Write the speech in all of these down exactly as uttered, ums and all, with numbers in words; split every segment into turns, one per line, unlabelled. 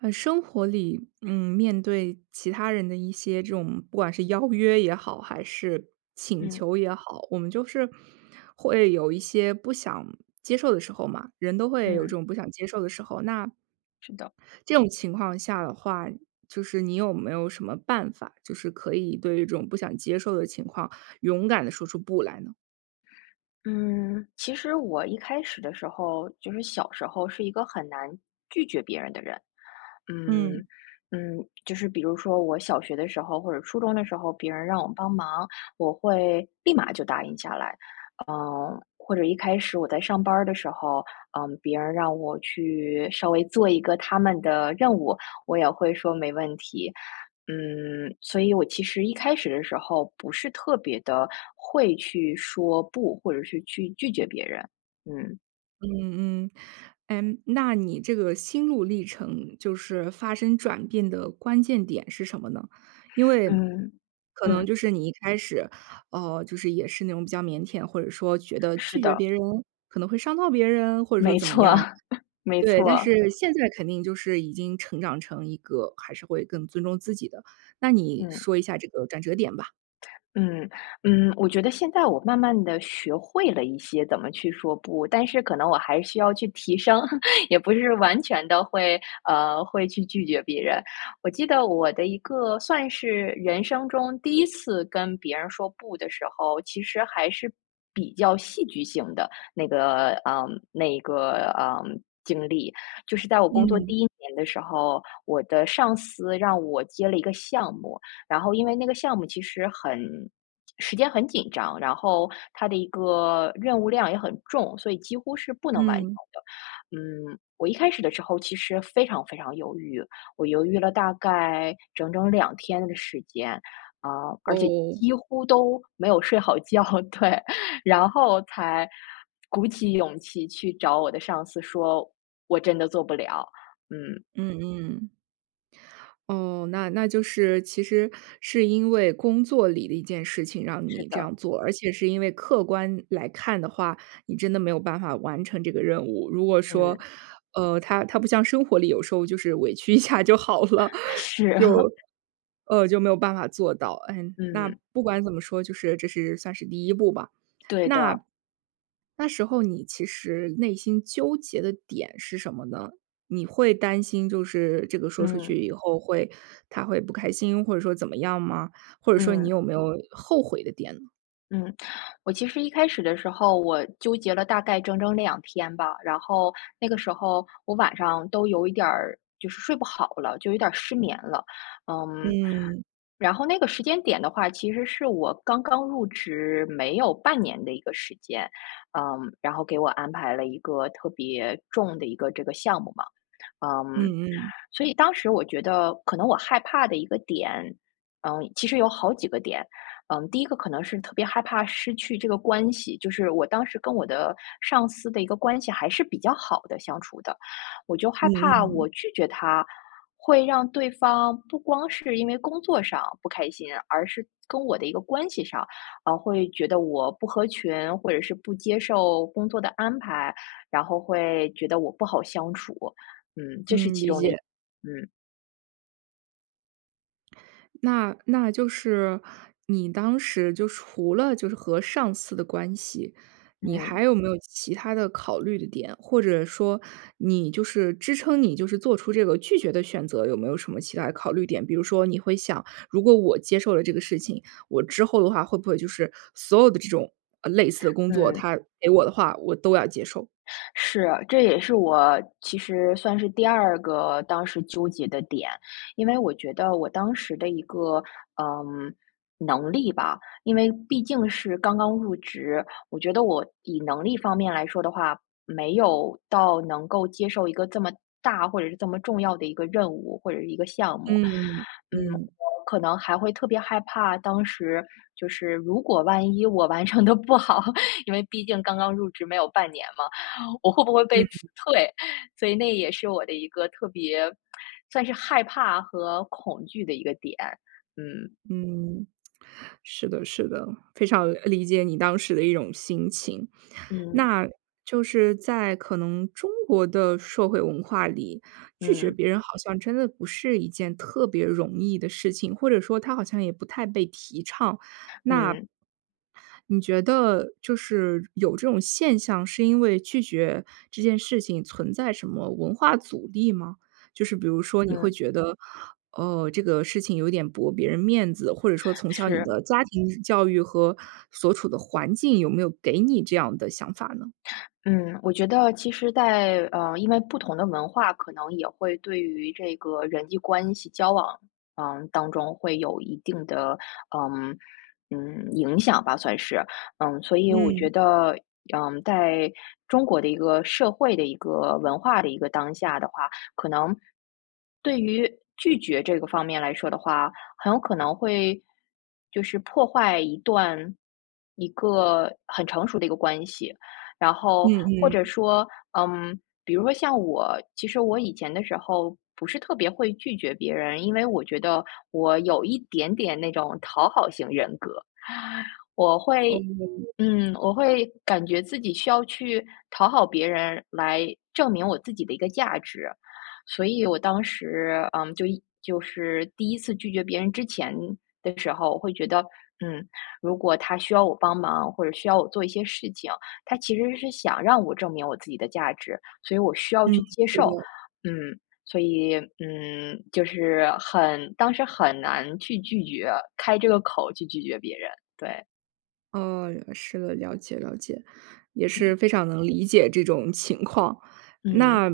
呃，生活里，嗯，面对其他人的一些这种不管是邀约也好，还是请
嗯。
求也好，我们就是会有一些不想接受的时候嘛，人都会有这
嗯。
种不想接受的时候。那
是的。
这种情况下的话，就是你有没有什么办法，就是可以对这种不想接受的情况勇敢地说出“不”来呢？
嗯，其实我一开始的时候，就是小时候是一个很难，拒绝别人的人。嗯，
嗯。
嗯，就是比如说我小学的时候或者初中的时候，别人让我帮忙，我会立马就答应下来。呃，或者一开始我在上班儿的时候，呃，别人让我去稍微做一个他们的任务，我也会说：“没问题。“嗯，所以我其实一开始的时候不是特别地会去说不，或者是去拒绝别人，嗯。
嗯嗯。诶，那你这个心路历程就是发生转变的关键点是什么呢？因为
嗯，
可能
嗯。
就是你一开始，呃，就是也是那种比较腼腆，或者说觉得
是
拒绝
的。
别人可能会伤到别人？或者说
没
怎么
错。
样。
没
对，但
错。
是现在肯定就是已经成长成一个还是会更尊重自己的，那你
嗯。
说一下这个转折点吧。
嗯，嗯，我觉得现在我慢慢地学会了一些怎么去说不，但是可能我还需要去提升，也不是完全地会，呃，会去拒绝别人。我记得我的一个算是人生中第一次跟别人说不的时候，其实还是比较戏剧性的，那个嗯，那个，嗯，经历。就是在我工作
嗯。
第一年的时候，我的上司让我接了一个项目，然后因为那个项目其实很时间很紧张，然后它的一个任务量也很重，所以几乎是不能完成
嗯。
的。嗯，我一开始的时候其实非常非常犹豫，我犹豫了大概整整两天的时间，呃，而且
哦。
几乎都没有睡好觉，对，然后才鼓起勇气去找我的上司说：“我真的做不了。”嗯。
嗯嗯。哦，那那就是其实是因为工作里的一件事情让
是
你这
的。
样做，而且是因为客观来看的话，你真的没有办法完成这个任务。如果说，
嗯。
呃，它它不像生活里，有时候就是委屈一下就好了，
是。
就，呃，就没有办法做到，嗯，那
嗯。
不管怎么说，就是这是算是第一步吧。
对
那
的。
那时候你其实内心纠结的点是什么呢？你会担心就是这个说出去
嗯。
以后会他会不开心，或者说怎么样吗？或者说你
嗯。
有没有后悔的点呢？
嗯，我其实一开始的时候我纠结了大概整整两天吧，然后那个时候我晚上都有一点儿就是睡不好了，就有点儿失眠了。嗯，
嗯。
然后那个时间点的话，其实是我刚刚入职没有半年的一个时间，嗯，然后给我安排了一个特别重的一个这个项目嘛。嗯，
嗯嗯。
所以当时我觉得可能我害怕的一个点，嗯，其实有好几个点，嗯，第一个可能是特别害怕失去这个关系，就是我当时跟我的上司的一个关系还是比较好的相处的。我就害
嗯
怕
嗯。
我拒绝他，会让对方不光是因为工作上不开心，而是跟我的一个关系上，啊，会觉得我不合群，或者是不接受工作的安排，然后会觉得我不好相处，嗯，这是
嗯，
其
理
中的
解。
一嗯。
那那就是你当时就除了就是和上司的关系，你
嗯。
还有没有其它的考虑的点，或者说你就是支撑你就是做出这个拒绝的选择，有没有什么其它的考虑点。比如说你会想：“如果我接受了这个事情，我之后的话会不会就是所有的这种，啊，类似的工作，
嗯。
他给我的话，我都要接受。”
是，这也是我其实算是第二个当时纠结的点。因为我觉得我当时的一个，呃，能力吧，因为毕竟是刚刚入职，我觉得我以能力方面来说的话，没有到能够接受一个这么大或者是这么重要的一个任务，或者是一个项目。
嗯。
嗯，
嗯。
可能还会特别害怕，当时就是如果万一我完成得不好，因为毕竟刚刚入职没有半年嘛，我会不会被辞
嗯。
退，所以那也是我的一个特别 算是害怕和恐惧的一个点，嗯。
嗯。是的是的，非常，理解你当时的一种心情。
嗯。
那就是在可能中国的社会文化里，拒绝
嗯。
别人好像真的不是一件特别容易的事情，或者说它好像也不太被提倡。那
嗯。
你觉得就是有这种现象是因为拒绝这件事情存在什么文化阻力吗？就是比如说你会
嗯。
觉得：”呃，这个事情有点驳别人面子。“或者说从小你
是。
的家庭教育和所处的环境，有没有给你这样的想法呢？
嗯，我觉得其实在呃，因为不同的文化可能也会对于这个人际关系交往，嗯，当中会有一定的，嗯，嗯，影响吧，算是，嗯，所以我
嗯。
觉得，嗯，在中国的一个社会的一个文化的一个当下的话，可能，对于拒绝这个方面来说的话，很有可能会，就是破坏一段一个很成熟的一个关系。然后
嗯
或者
嗯。
说，嗯，比如说像我，其实我以前的时候不是特别会拒绝别人，因为我觉得我有一点点那种讨好型人格。我会
哦。
嗯，我会感觉自己需要去讨好别人来证明我自己的一个价值，所以我当时，嗯，就一就是第一次拒绝别人之前的时候，我会觉得：“嗯，如果他需要我帮忙，或者需要我做一些事情，他其实是想让我证明我自己的价值，所以我需要
嗯。
去接
是
受。”
的。
嗯，所以，嗯，就是很当时很难去拒绝开这个口去拒绝别人，对。
哦，是的，了解了解，也
嗯。
是非常能理解这种情况。
嗯。
那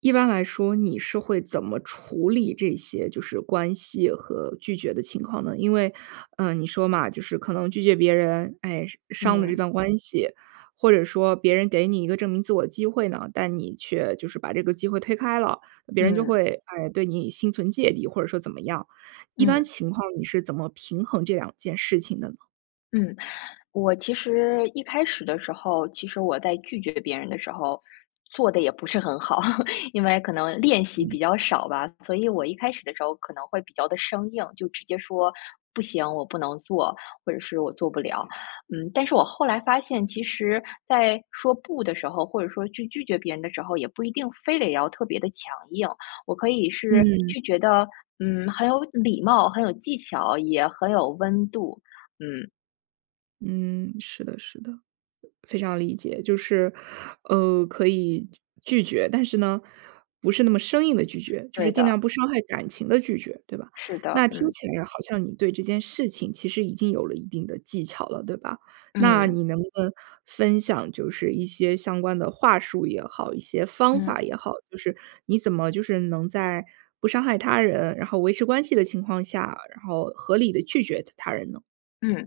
一般来说，你是会怎么处理这些，就是关系和拒绝的情况呢？因为，呃，你说嘛，就是可能拒绝别人，哎，伤伤了这
嗯。
段关系，或者说别人给你一个证明自我机会呢，但你却就是把这个机会推开了，别人就
嗯。
会，哎，对你心存芥蒂，或者说怎么样。一般
嗯。
情况你是怎么平衡这两件事情的呢？
嗯。我其实一开始的时候，其实我在拒绝别人的时候做得也不是很好。因为可能练习
嗯。
比较少吧，所以我一开始的时候可能会比较地生硬，就直接说：“不行，我不能做，“或者是”我做不了。”嗯，但是我后来发现，其实在说不的时候，或者说去拒绝别人的时候，也不一定非得要特别地强硬，我可以是
嗯。
拒绝得，嗯，很有礼貌、很有技巧，也很有温度。嗯。
嗯，是的是的，非常理解。就是，呃，可以拒绝，但是呢，不是那么生硬地拒绝，就是
对
尽
的。
量不伤害感情地拒绝，对吧？
是的，
那听
嗯。
起来好像你对这件事情其实已经有了一定的技巧了，对吧？那
嗯。
你能不能分享就是一些相关的话术也好、一些方
嗯。
法也好，就是你怎么就是能在不伤害他人，然后维持关系的情况下，然后合理地拒绝他他人呢？
嗯，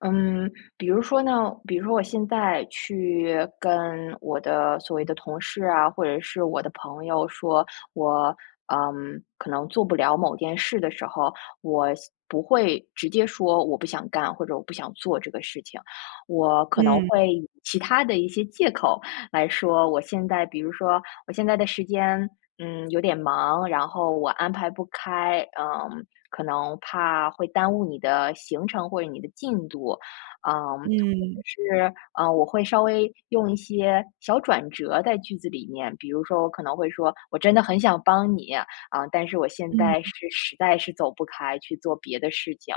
嗯。比如说呢比如说我现在去跟我的所谓的同事啊，或者是我的朋友说，我，嗯，可能做不了某件事的时候，我现不会直接说，我不想干，或者我不想做这个事情。我可能
嗯。
会以其它的一些借口来说，我现在比如说：“我现在的时间，嗯，有点忙，然后我安排不开，嗯，可能怕会耽误你的行程，或者你的进度。”嗯，或者
嗯。
是，嗯，我会稍微用一些小转折在句子里面，比如说我可能会说：“我真的很想帮你，啊，但是我现在
嗯。
是实在是走不开去做别的事情。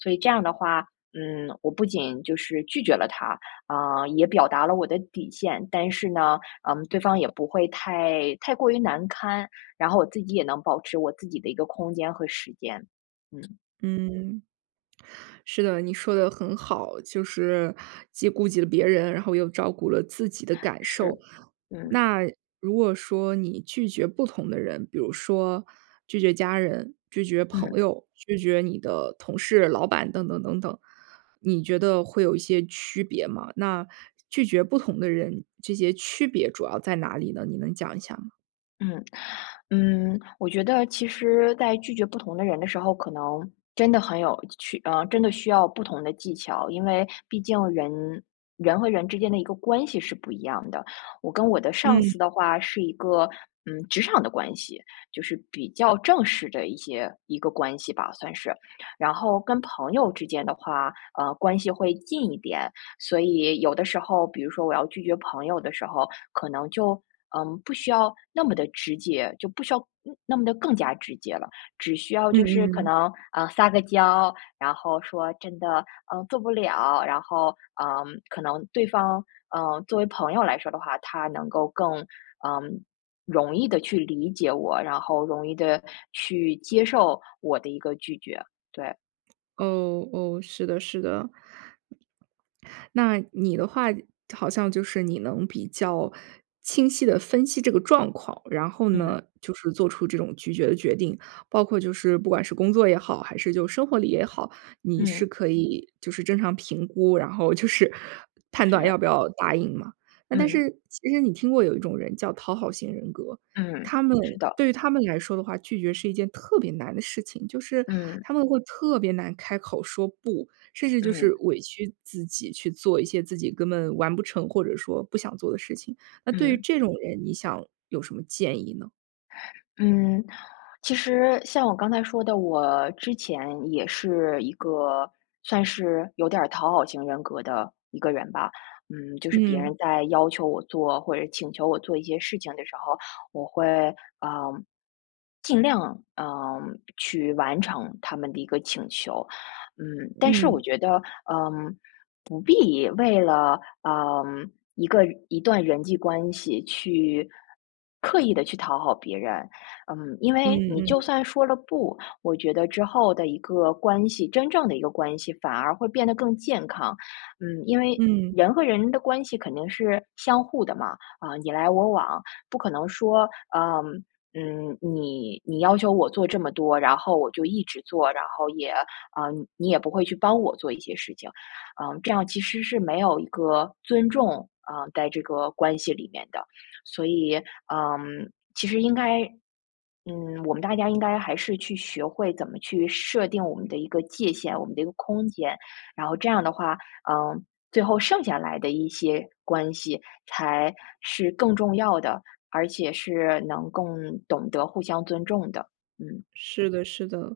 “所以这样的话，嗯，我不仅就是拒绝了他，啊，也表达了我的底线，但是呢，嗯，对方也不会太太过于难堪，然后我自己也能保持我自己的一个空间和时间。嗯。
嗯。是的，你说得很好，就是既顾及了别人，然后又照顾了自己的感受。
是。嗯。
那如果说你拒绝不同的人，比如说拒绝家人、拒绝朋
嗯。
友、拒绝你的同事、老板等等等等，你觉得会有一些区别吗？那拒绝不同的人，这些区别主要在哪里呢？你能讲一下吗？
嗯，嗯，我觉得其实在拒绝不同的人的时候，可能真的很有趣呃，真的需要不同的技巧，因为毕竟人人和人之间的一个关系是不一样的，我跟我的上司
嗯。
的话是一个，嗯，职场的关系，就是比较正式的一些一个关系吧，算是。然后跟朋友之间的话，呃，关系会近一点。所以有的时候，比如说我要拒绝朋友的时候，可能就，呃，不需要那么的直接就不需要嗯，那么地更加直接了，只需要
嗯
就是可
嗯。
能，呃，撒个娇，然后说真的，嗯，做不了，然后，嗯，可能对方，嗯，作为朋友来说的话，他能够更，呃，容易地去理解我，然后容易地去接受我的一个拒绝，对。
哦哦，是的是的。那你的话，好像就是你能比较清晰地分析这个状况，然后
嗯。
呢，就是做出这种拒绝的决定。包括就是不管是工作也好，还是就生活里也好，你是
嗯。
可以就是正常评估，然后就是判断
是。
要不要答应嘛。那但
嗯。
是其实你听过有一种人叫讨好型人格，
嗯，
他们
是的。
对于他们来说的话，拒绝是一件特别难的事情，就是
嗯。
他们会特别难开口说不，甚至就是
嗯。
委屈自己去做一些自己根本完不成或者说不想做的事情，那对于
嗯。
这种人，你想有什么建议呢？
嗯，其实像我刚才说的，我之前也是一个算是有点儿讨好型人格的一个人吧。嗯，就是别
嗯。
人在要求我做，或者请求我做一些事情的时候，我会，呃，尽量，呃，去完成他们的一个请求。嗯，但是我
嗯。
觉得，呃，不必为了，呃，一个一段人际关系去刻意地去讨好别人。嗯，因为
嗯
你就
嗯。
算说了不，我觉得之后的一个关系，真正的一个关系反而会变得更健康。嗯，因为
嗯。
人和人的关系肯定是相互的嘛，啊，你来我往。不可能说，呃，嗯，你你要求我做这么多，然后我就一直做，然后也呃，你也不会去帮我做一些事情。嗯，这样其实是没有一个尊重啊，在这个关系里面的。所以，嗯，其实应该嗯，我们大家应该还是去学会怎么去设定我们的一个界限，我们的一个空间。然后这样的话，嗯，最后剩下来的一些关系才是更重要的，而且是能更懂得互相尊重的，嗯。
是的是的，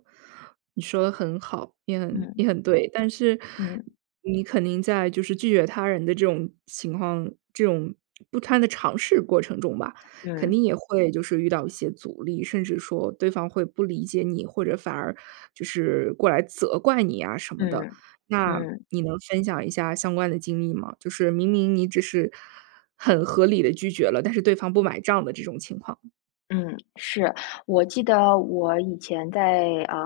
你说得很好，也很
嗯。
也很对。但是
嗯。
你肯定在就是拒绝他人的这种情况，这种不断地尝试过程中吧，肯定
嗯。
也会就是遇到一些阻力，甚至说对方会不理解你，或者反而就是过来责怪你呀什么的。
嗯，
那
嗯。
你能分享一下相关的经历吗？就是明明你只是很合理地拒绝了，但是对方不买账的这种情况。
嗯，是。我记得我以前在，呃，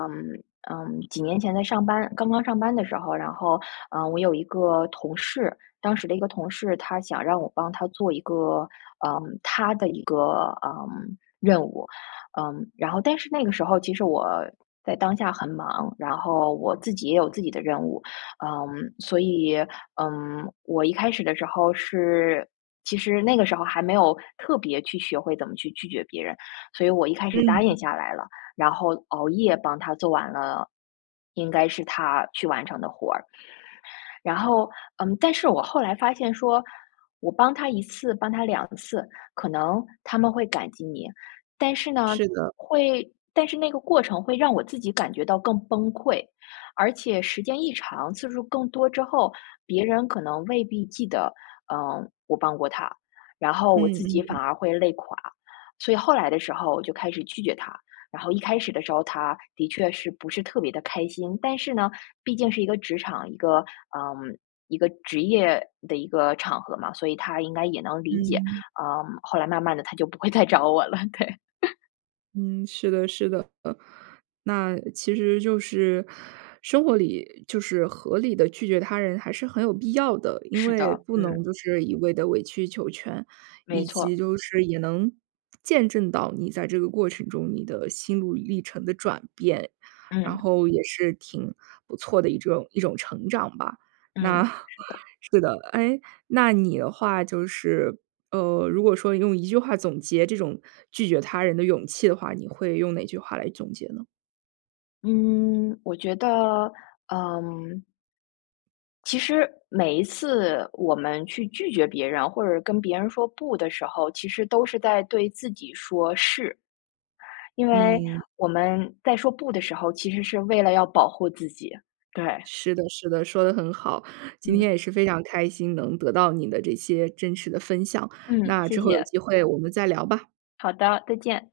呃，几年前在上班刚刚上班的时候，然后，呃，我有一个同事，当时的一个同事，他想让我帮他做一个，呃，他的一个，呃，任务。呃，然后但是那个时候，其实我在当下很忙，然后我自己也有自己的任务。呃，所以，嗯，我一开始的时候是其实那个时候还没有特别去学会怎么去拒绝别人，所以我一开始答应
嗯。
下来了，然后熬夜帮他做完了应该是他去完成的活儿。然后，嗯，但是我后来发现说，我帮他一次，帮他两次，可能他们会感激你。但是呢，
是的。
会但是那个过程会让我自己感觉到更崩溃，而且时间一长，次数更多之后，别人可能未必记得，呃，我帮过他。然后我
嗯
自己反
嗯。
而会累垮，所以后来的时候我就开始拒绝他，然后一开始的时候，他的确是不是特别地开心。但是呢，毕竟是一个职场，一个，呃，一个职业的一个场合嘛，所以他应该也能理解。
嗯。
呃，后来慢慢的他就不会再找我了，对。
嗯，是的是的。呃，那其实就是生活里就是合理地拒绝他人还是很有必要的，因
是
为
的，
不能
嗯。
就是一味地委曲求全，
没
以及
错。
就是也能见证到你在这个过程中你的心路历程的转变，然
嗯。
后也是挺不错的一种一种成长吧。那
嗯，是的。
是的，哎，那你的话就是，呃，如果说你用一句话总结这种拒绝他人的勇气的话，你会用哪句话来总结呢？
嗯，我觉得，呃其实每一次我们去拒绝别人，或者跟别人说不的时候，其实都是在对自己说是。因为
嗯。
我们在说不的时候，其实是为了要保护自己，对。
是的是的，说得很好。今
嗯。
天也是非常开心能得到你的这些真实的分享，
嗯，
那
谢
之后有
谢。
机会我们再聊吧。
好的，再见。